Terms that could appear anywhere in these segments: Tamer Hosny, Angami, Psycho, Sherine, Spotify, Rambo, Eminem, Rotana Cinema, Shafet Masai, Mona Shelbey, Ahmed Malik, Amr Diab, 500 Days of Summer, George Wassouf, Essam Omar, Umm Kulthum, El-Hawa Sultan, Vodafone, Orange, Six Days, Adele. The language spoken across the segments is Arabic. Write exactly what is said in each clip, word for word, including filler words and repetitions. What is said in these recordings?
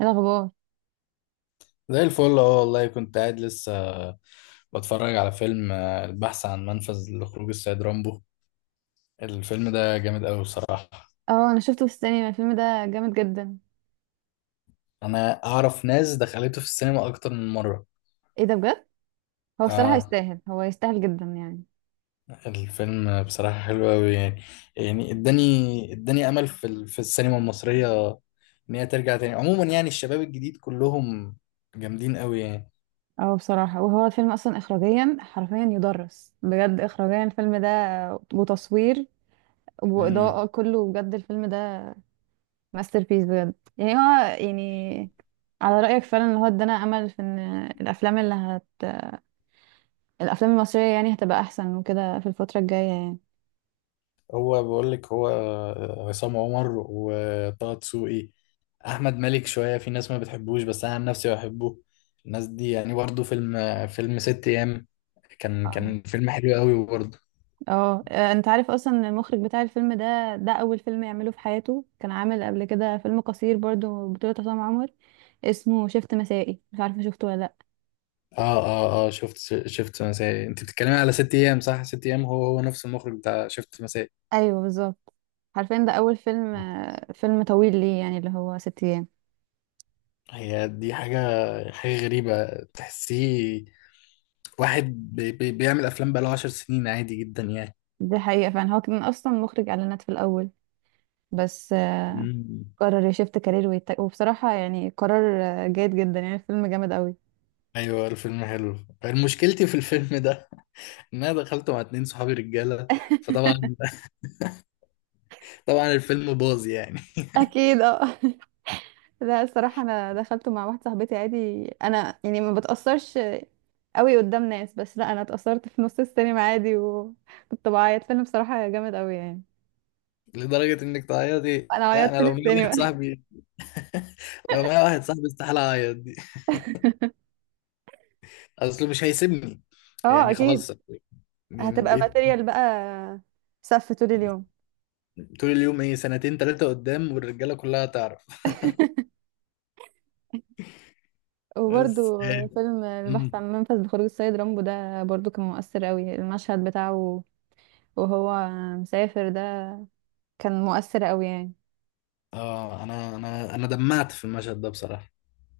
ايه الاخبار؟ زي الفل، اه والله كنت قاعد لسه بتفرج على فيلم آه، البحث عن منفذ لخروج السيد رامبو. الفيلم ده جامد قوي بصراحة. اه، انا شفته في السينما، الفيلم ده جامد جدا. انا اعرف ناس دخلته في السينما اكتر من مرة. ايه ده بجد؟ هو الصراحه اه، يستاهل، هو يستاهل جدا يعني. الفيلم بصراحة حلو قوي يعني. يعني اداني اداني امل في ال- في السينما المصرية، ان هي ترجع تاني. عموما يعني الشباب الجديد كلهم جامدين قوي يعني. اه بصراحه، وهو الفيلم اصلا اخراجيا حرفيا يدرس بجد اخراجيا الفيلم ده، وتصوير مم. واضاءه، كله بجد الفيلم ده ماستر بيس بجد يعني هو يعني. على رايك فعلا ان هو ادانا امل في ان الافلام اللي هت الافلام المصريه يعني هتبقى احسن وكده في الفتره الجايه. هو بقول لك، هو آه، عصام عمر وطه دسوقي احمد مالك. شويه في ناس ما بتحبوش بس انا عن نفسي بحبه. الناس دي يعني برضه، فيلم فيلم ست ايام كان يعني كان فيلم حلو قوي برضه. اه، آه، انت عارف اصلا إن المخرج بتاع الفيلم ده ده اول فيلم يعمله في حياته، كان عامل قبل كده فيلم قصير برضو بطولة عصام عمر، اسمه شفت مسائي، مش عارفه شفته ولا لا. اه، اه، اه، شفت شفت مسائي. انت بتتكلمي على ست ايام، صح؟ ست ايام هو هو نفس المخرج بتاع شفت مسائي. ايوه بالظبط. عارفين ده اول فيلم، آه، فيلم طويل ليه يعني اللي هو ست ايام. هي دي حاجه، حاجه غريبه. تحسيه واحد بي بي بيعمل افلام بقاله عشر سنين عادي جدا يعني. دي حقيقة فعلا، هو كان اصلا مخرج اعلانات في الاول، بس آه، مم. قرر يشفت كارير ويتك... وبصراحة يعني قرار آه، جيد جدا يعني، الفيلم جامد قوي. ايوه الفيلم حلو. مشكلتي في الفيلم ده ان انا دخلته مع اتنين صحابي رجاله، فطبعا، طبعا الفيلم باظ يعني. اكيد اه. لا الصراحة انا دخلته مع واحدة صاحبتي عادي، انا يعني ما بتأثرش قوي قدام ناس، بس لا، انا اتأثرت في نص السينما عادي وكنت بعيط، فيلم بصراحة جامد قوي يعني. لدرجة انك تعيطي؟ انا لا، انا عيطت في لو معايا واحد السينما. صاحبي لو معايا واحد صاحبي استحالة اعيط دي، اصله مش هيسيبني. اه يعني اكيد. خلاص، يعني هتبقى بقيت ماتيريال بقى، سف طول اليوم. طول اليوم ايه سنتين تلاتة قدام والرجالة كلها تعرف. بس. وبرضو فيلم البحث مم. عن منفذ لخروج السيد رامبو ده برضو كان مؤثر قوي، المشهد بتاعه وهو مسافر ده كان مؤثر قوي يعني. اه، انا انا انا دمعت في المشهد ده بصراحة.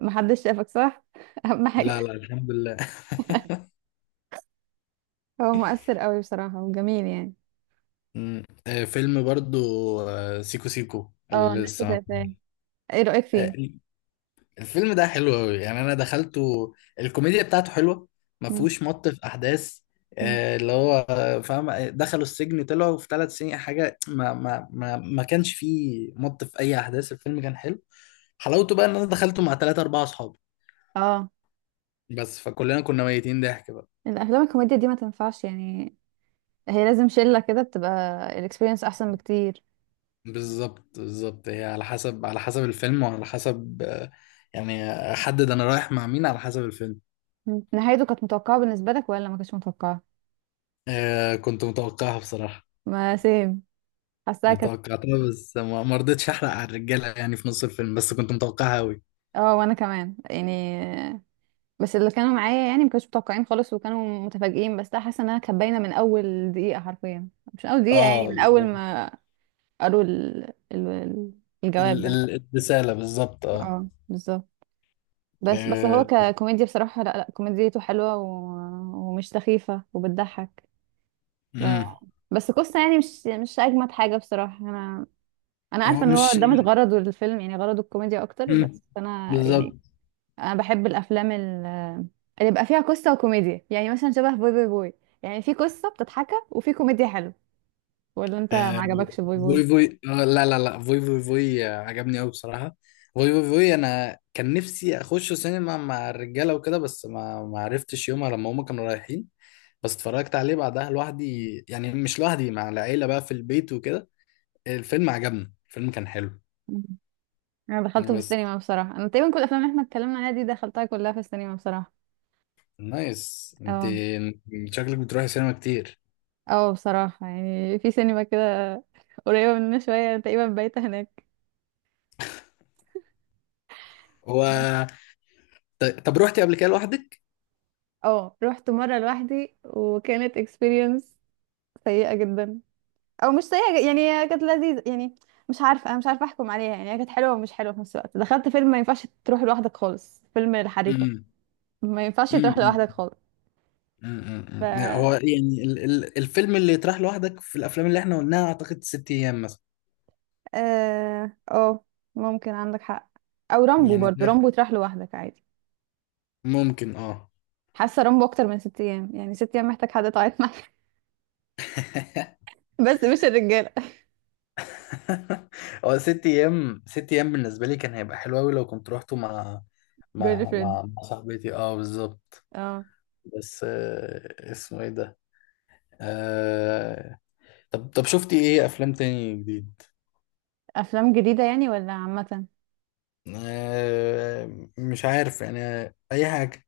محدش شافك صح؟ اهم لا، حاجة. لا، الحمد لله. هو مؤثر قوي بصراحة وجميل يعني. مم. آه، فيلم برضو، آه، سيكو سيكو اه اللي الناس لسه. شايفاه، ايه رأيك آه، فيه؟ الفيلم ده حلو قوي يعني. انا دخلته، الكوميديا بتاعته حلوه، ما مم. فيهوش مط في احداث. مم. آه، اللي هو آه، فاهم. دخلوا السجن طلعوا في ثلاث سنين حاجه، ما ما ما ما كانش فيه مط في اي احداث. الفيلم كان حلو. حلاوته بقى ان انا دخلته مع ثلاثة اربعة اصحاب، اه، بس فكلنا كنا ميتين ضحك بقى. الافلام الكوميديا دي ما تنفعش يعني، هي لازم شله كده بتبقى، الاكسبيرينس احسن بكتير. بالظبط، بالظبط. هي على حسب، على حسب الفيلم، وعلى حسب آه، يعني احدد انا رايح مع مين على حسب الفيلم. مم. نهايته كانت متوقعه بالنسبه لك ولا ما كانتش متوقعه؟ آه، كنت متوقعها بصراحه. ما سيم، حاساها انا كانت. توقعتها بس ما ما رضيتش احرق على الرجاله يعني في نص الفيلم، بس كنت متوقعها قوي. اه وانا كمان يعني، بس اللي كانوا معايا يعني ما كانوش متوقعين خالص وكانوا متفاجئين، بس لا، حاسه انها كانت باينه من اول دقيقه حرفيا. مش من اول دقيقه، يعني اه، من اول ال- ما قالوا ال... ال... ال- الجواب ال- ده. ال- الرساله بالظبط، اه. اه بالظبط. بس بس هو آه، ككوميديا بصراحه، لا لا، كوميديته حلوه و... ومش سخيفه وبتضحك. امم بس قصة يعني مش مش اجمد حاجة بصراحة، انا انا هو عارفة ان هو مش، ده مش غرضه الفيلم، يعني غرضه الكوميديا اكتر، امم بس انا يعني بالظبط. انا بحب الافلام ال- اللي بيبقى فيها قصة وكوميديا، يعني مثلا شبه بوي بوي بوي، يعني في قصة بتضحكها وفي كوميديا حلوة. ولا انت ما آه، عجبكش بوي بوي؟ فوي فوي، آه، لا لا لا، فوي فوي فوي، آه، عجبني قوي بصراحه. فوي فوي فوي، انا كان نفسي اخش سينما مع الرجاله وكده، بس ما ما عرفتش يومها لما هما كانوا رايحين. بس اتفرجت عليه بعدها لوحدي، يعني مش لوحدي، مع العيله بقى في البيت وكده. الفيلم عجبني، الفيلم كان حلو. مم. انا دخلته في بس السينما بصراحة، انا تقريبا كل الافلام اللي احنا اتكلمنا عليها دي دخلتها كلها في السينما بصراحة. نايس انت، اه. شكلك بتروحي سينما كتير. اه بصراحة، يعني في سينما كده قريبة مننا شوية، أنا تقريبا بايتة هناك. هو طيب- طب روحتي قبل كده لوحدك؟ اه رحت مرة لوحدي، وكانت experience سيئة جدا. او مش سيئة ج- يعني هي كانت لذيذة يعني. مش عارفة، انا مش عارفة احكم عليها، يعني هي كانت حلوة ومش حلوة في نفس الوقت، دخلت فيلم ما ينفعش تروح لوحدك خالص، فيلم الحريفة. امم ما ينفعش تروح امم لوحدك خالص. ف امم هو يعني ال... ال... الفيلم اللي يطرح لوحدك في الافلام اللي احنا قلناها اعتقد ست ايام مثلا. اه، آه، ممكن عندك حق. او رامبو، يعني برضو ده رامبو تروح لوحدك عادي. ممكن، اه. حاسة رامبو اكتر من ست ايام، يعني ست ايام محتاج حد تعيط معاه. بس مش الرجالة. هو ست ايام، ست ايام بالنسبه لي كان هيبقى حلو قوي لو كنت روحته مع جيرل مع فريند. مع, مع صاحبتي، اه بالظبط. اه. بس آه، اسمه ايه ده؟ آه... طب طب شفتي ايه افلام تاني جديد؟ افلام جديدة يعني ولا عامة؟ آه، مش عارف يعني، اي حاجه.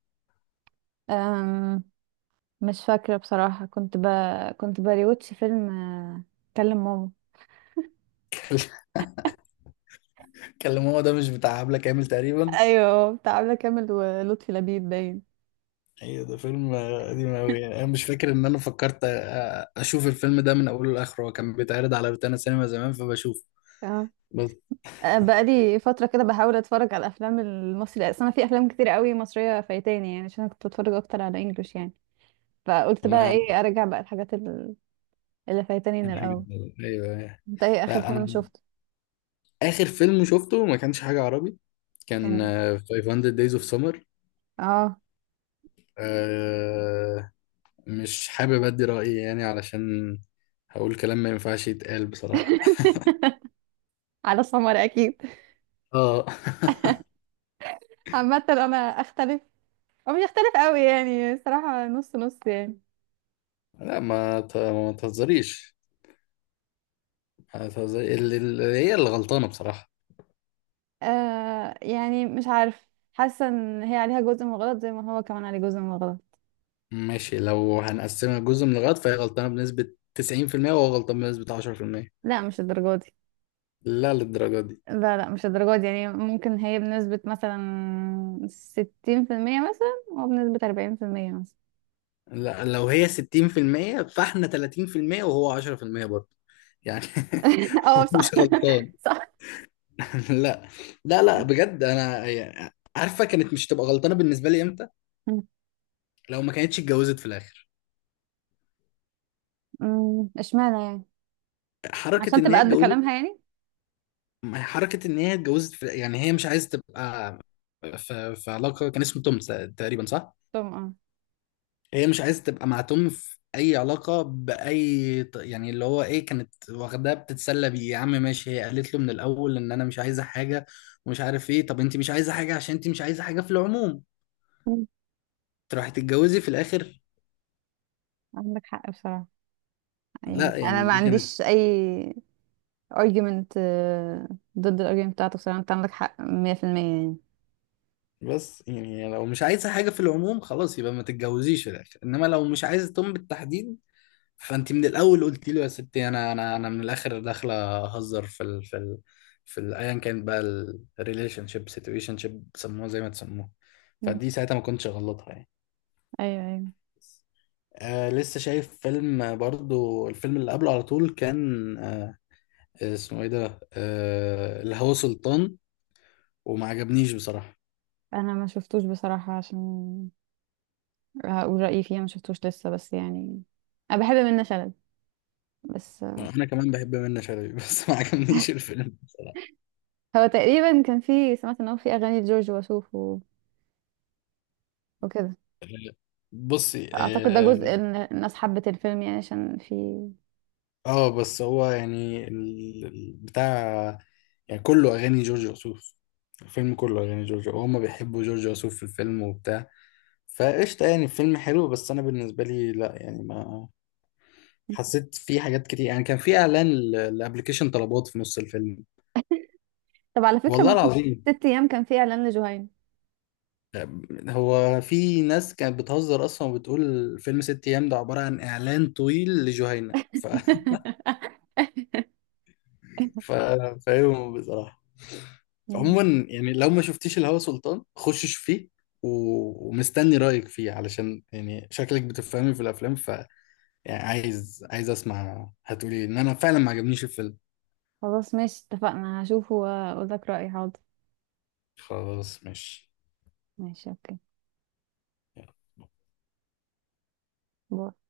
أم... مش فاكرة بصراحة، كنت ب... كنت بريوتش فيلم آه، كلم ماما. كلم ماما ده مش بتاع عبله كامل تقريبا؟ ايوه بتاع عبلة كامل ولطفي لبيب باين. ايوه، ده فيلم آه، قديم قوي يعني. انا مش فاكر ان انا فكرت آه، اشوف الفيلم ده من اوله لاخره. هو كان بيتعرض على روتانا سينما زمان فبشوفه. اه، بس آه، بقالي فترة كده بحاول اتفرج على الافلام المصري، اصل انا في افلام كتير قوي مصرية فايتاني، يعني عشان أنا كنت بتفرج اكتر على انجلش يعني. فقلت بقى انا ايه، ارجع بقى الحاجات ال- اللي فايتاني من كان حاجة الاول. كده. ايوه، أيوة. انت ايه اخر لا، انا فيلم شفته؟ اخر فيلم شفته ما كانش حاجه عربي، كان كان إيه؟ آه، خمسمية Days of Summer. اه. آه، مش حابب ادي رايي يعني علشان هقول كلام ما ينفعش يتقال بصراحه. على سمر اكيد. اه. عامة انا اختلف، او مش اختلف قوي يعني، صراحة نص نص يعني. لا، ما ت- ما تهزريش، ما تهزري- ال- ال- هي اللي غلطانة بصراحة. آه يعني مش عارف، حاسة ان هي عليها جزء من الغلط زي ما هو كمان عليه جزء من الغلط. ماشي، لو هنقسمها جزء من الغلط فهي غلطانة بنسبة تسعين في المية وهو غلطان بنسبة عشرة في المية. لا مش الدرجة دي. لا للدرجة دي. لا لا مش الدرجة دي، يعني ممكن هي بنسبة مثلا ستين في المية مثلا وبنسبة أربعين في المية مثلا. لا لو هي ستين في المية فاحنا ثلاثين في المية وهو عشرة في المية برضه، يعني اه هو صح. مش غلطان. صح. لا، لا، لا، بجد. انا يعني عارفة كانت مش تبقى غلطانة بالنسبة لي امتى؟ لو ما كانتش اتجوزت في الاخر. أمم، اشمعنى يعني؟ حركة عشان ان تبقى هي قد اتجوزت. كلامها يعني. ما هي حركة إن هي اتجوزت في... يعني هي مش عايزة تبقى في... في علاقة، كان اسمه توم، ت- تقريبا صح؟ طبعا. هي مش عايزة تبقى مع توم في أي علاقة بأي ط- يعني اللي هو إيه، كانت واخداه بتتسلى بيه يا عم، ماشي، هي قالت له من الأول إن أنا مش عايزة حاجة، ومش عارف إيه. طب أنت مش عايزة حاجة، عشان أنت مش عايزة حاجة في العموم، اه أمم، تروحي تتجوزي في الآخر؟ عندك حق بصراحة، يعني لا أنا يعني ما دي كانت. عنديش أي argument، آه، ضد الargument بتاعتك، بصراحة أنت عندك حق مية في المية يعني. بس يعني لو مش عايزة حاجة في العموم خلاص يبقى ما تتجوزيش في الآخر، إنما لو مش عايزة توم بالتحديد، فانت من الاول قلت له يا ستي، انا انا انا من الاخر داخله اهزر في ال في ال في ال- ايا كانت بقى، الريليشن شيب، سيتويشن شيب، سموها زي ما تسموها. أمم. فدي ساعتها ما كنتش غلطها يعني. أيوه أيوه. آه لسه شايف فيلم، آه، برضو الفيلم اللي قبله على طول، كان آه، اسمه ايه ده، آه الهوى سلطان، وما عجبنيش بصراحة. انا ما شفتوش بصراحة، عشان هقول رأيي فيها ما شفتوش لسه، بس يعني انا بحب منة شلبي. بس. انا كمان بحب منة شلبي بس ما عجبنيش الفيلم بصراحة. هو تقريبا كان في، سمعت ان هو في اغاني لجورج وسوف و... وكده. آه، بصي، اعتقد ده جزء ان الناس حبت الفيلم يعني عشان في. اه بس هو يعني ال- ال- بتاع، يعني كله اغاني جورج وسوف. الفيلم كله اغاني جورج، وهم بيحبوا جورج وسوف في الفيلم وبتاع. فقشطه يعني الفيلم حلو، بس انا بالنسبه لي لا يعني، ما حسيت. في حاجات كتير يعني، كان في اعلان ل- لابلكيشن طلبات في نص الفيلم، طب على فكرة، والله من ست العظيم. ست ايام كان في اعلان لجهينة. هو في ناس كانت بتهزر اصلا وبتقول فيلم ست ايام ده عباره عن اعلان طويل لجهينة، ف... ف... فاهمهم بصراحه. عموما يعني لو ما شفتيش الهوى سلطان خش شوف فيه، و- ومستني رأيك فيه علشان يعني شكلك بتفهمي في الأفلام، ف يعني عايز عايز أسمع هتقولي إن أنا فعلا ما عجبنيش الفيلم. خلاص ماشي، اتفقنا، هشوفه واقول لك رأيي، حاضر. خلاص ماشي. ماشي اوكي. باي.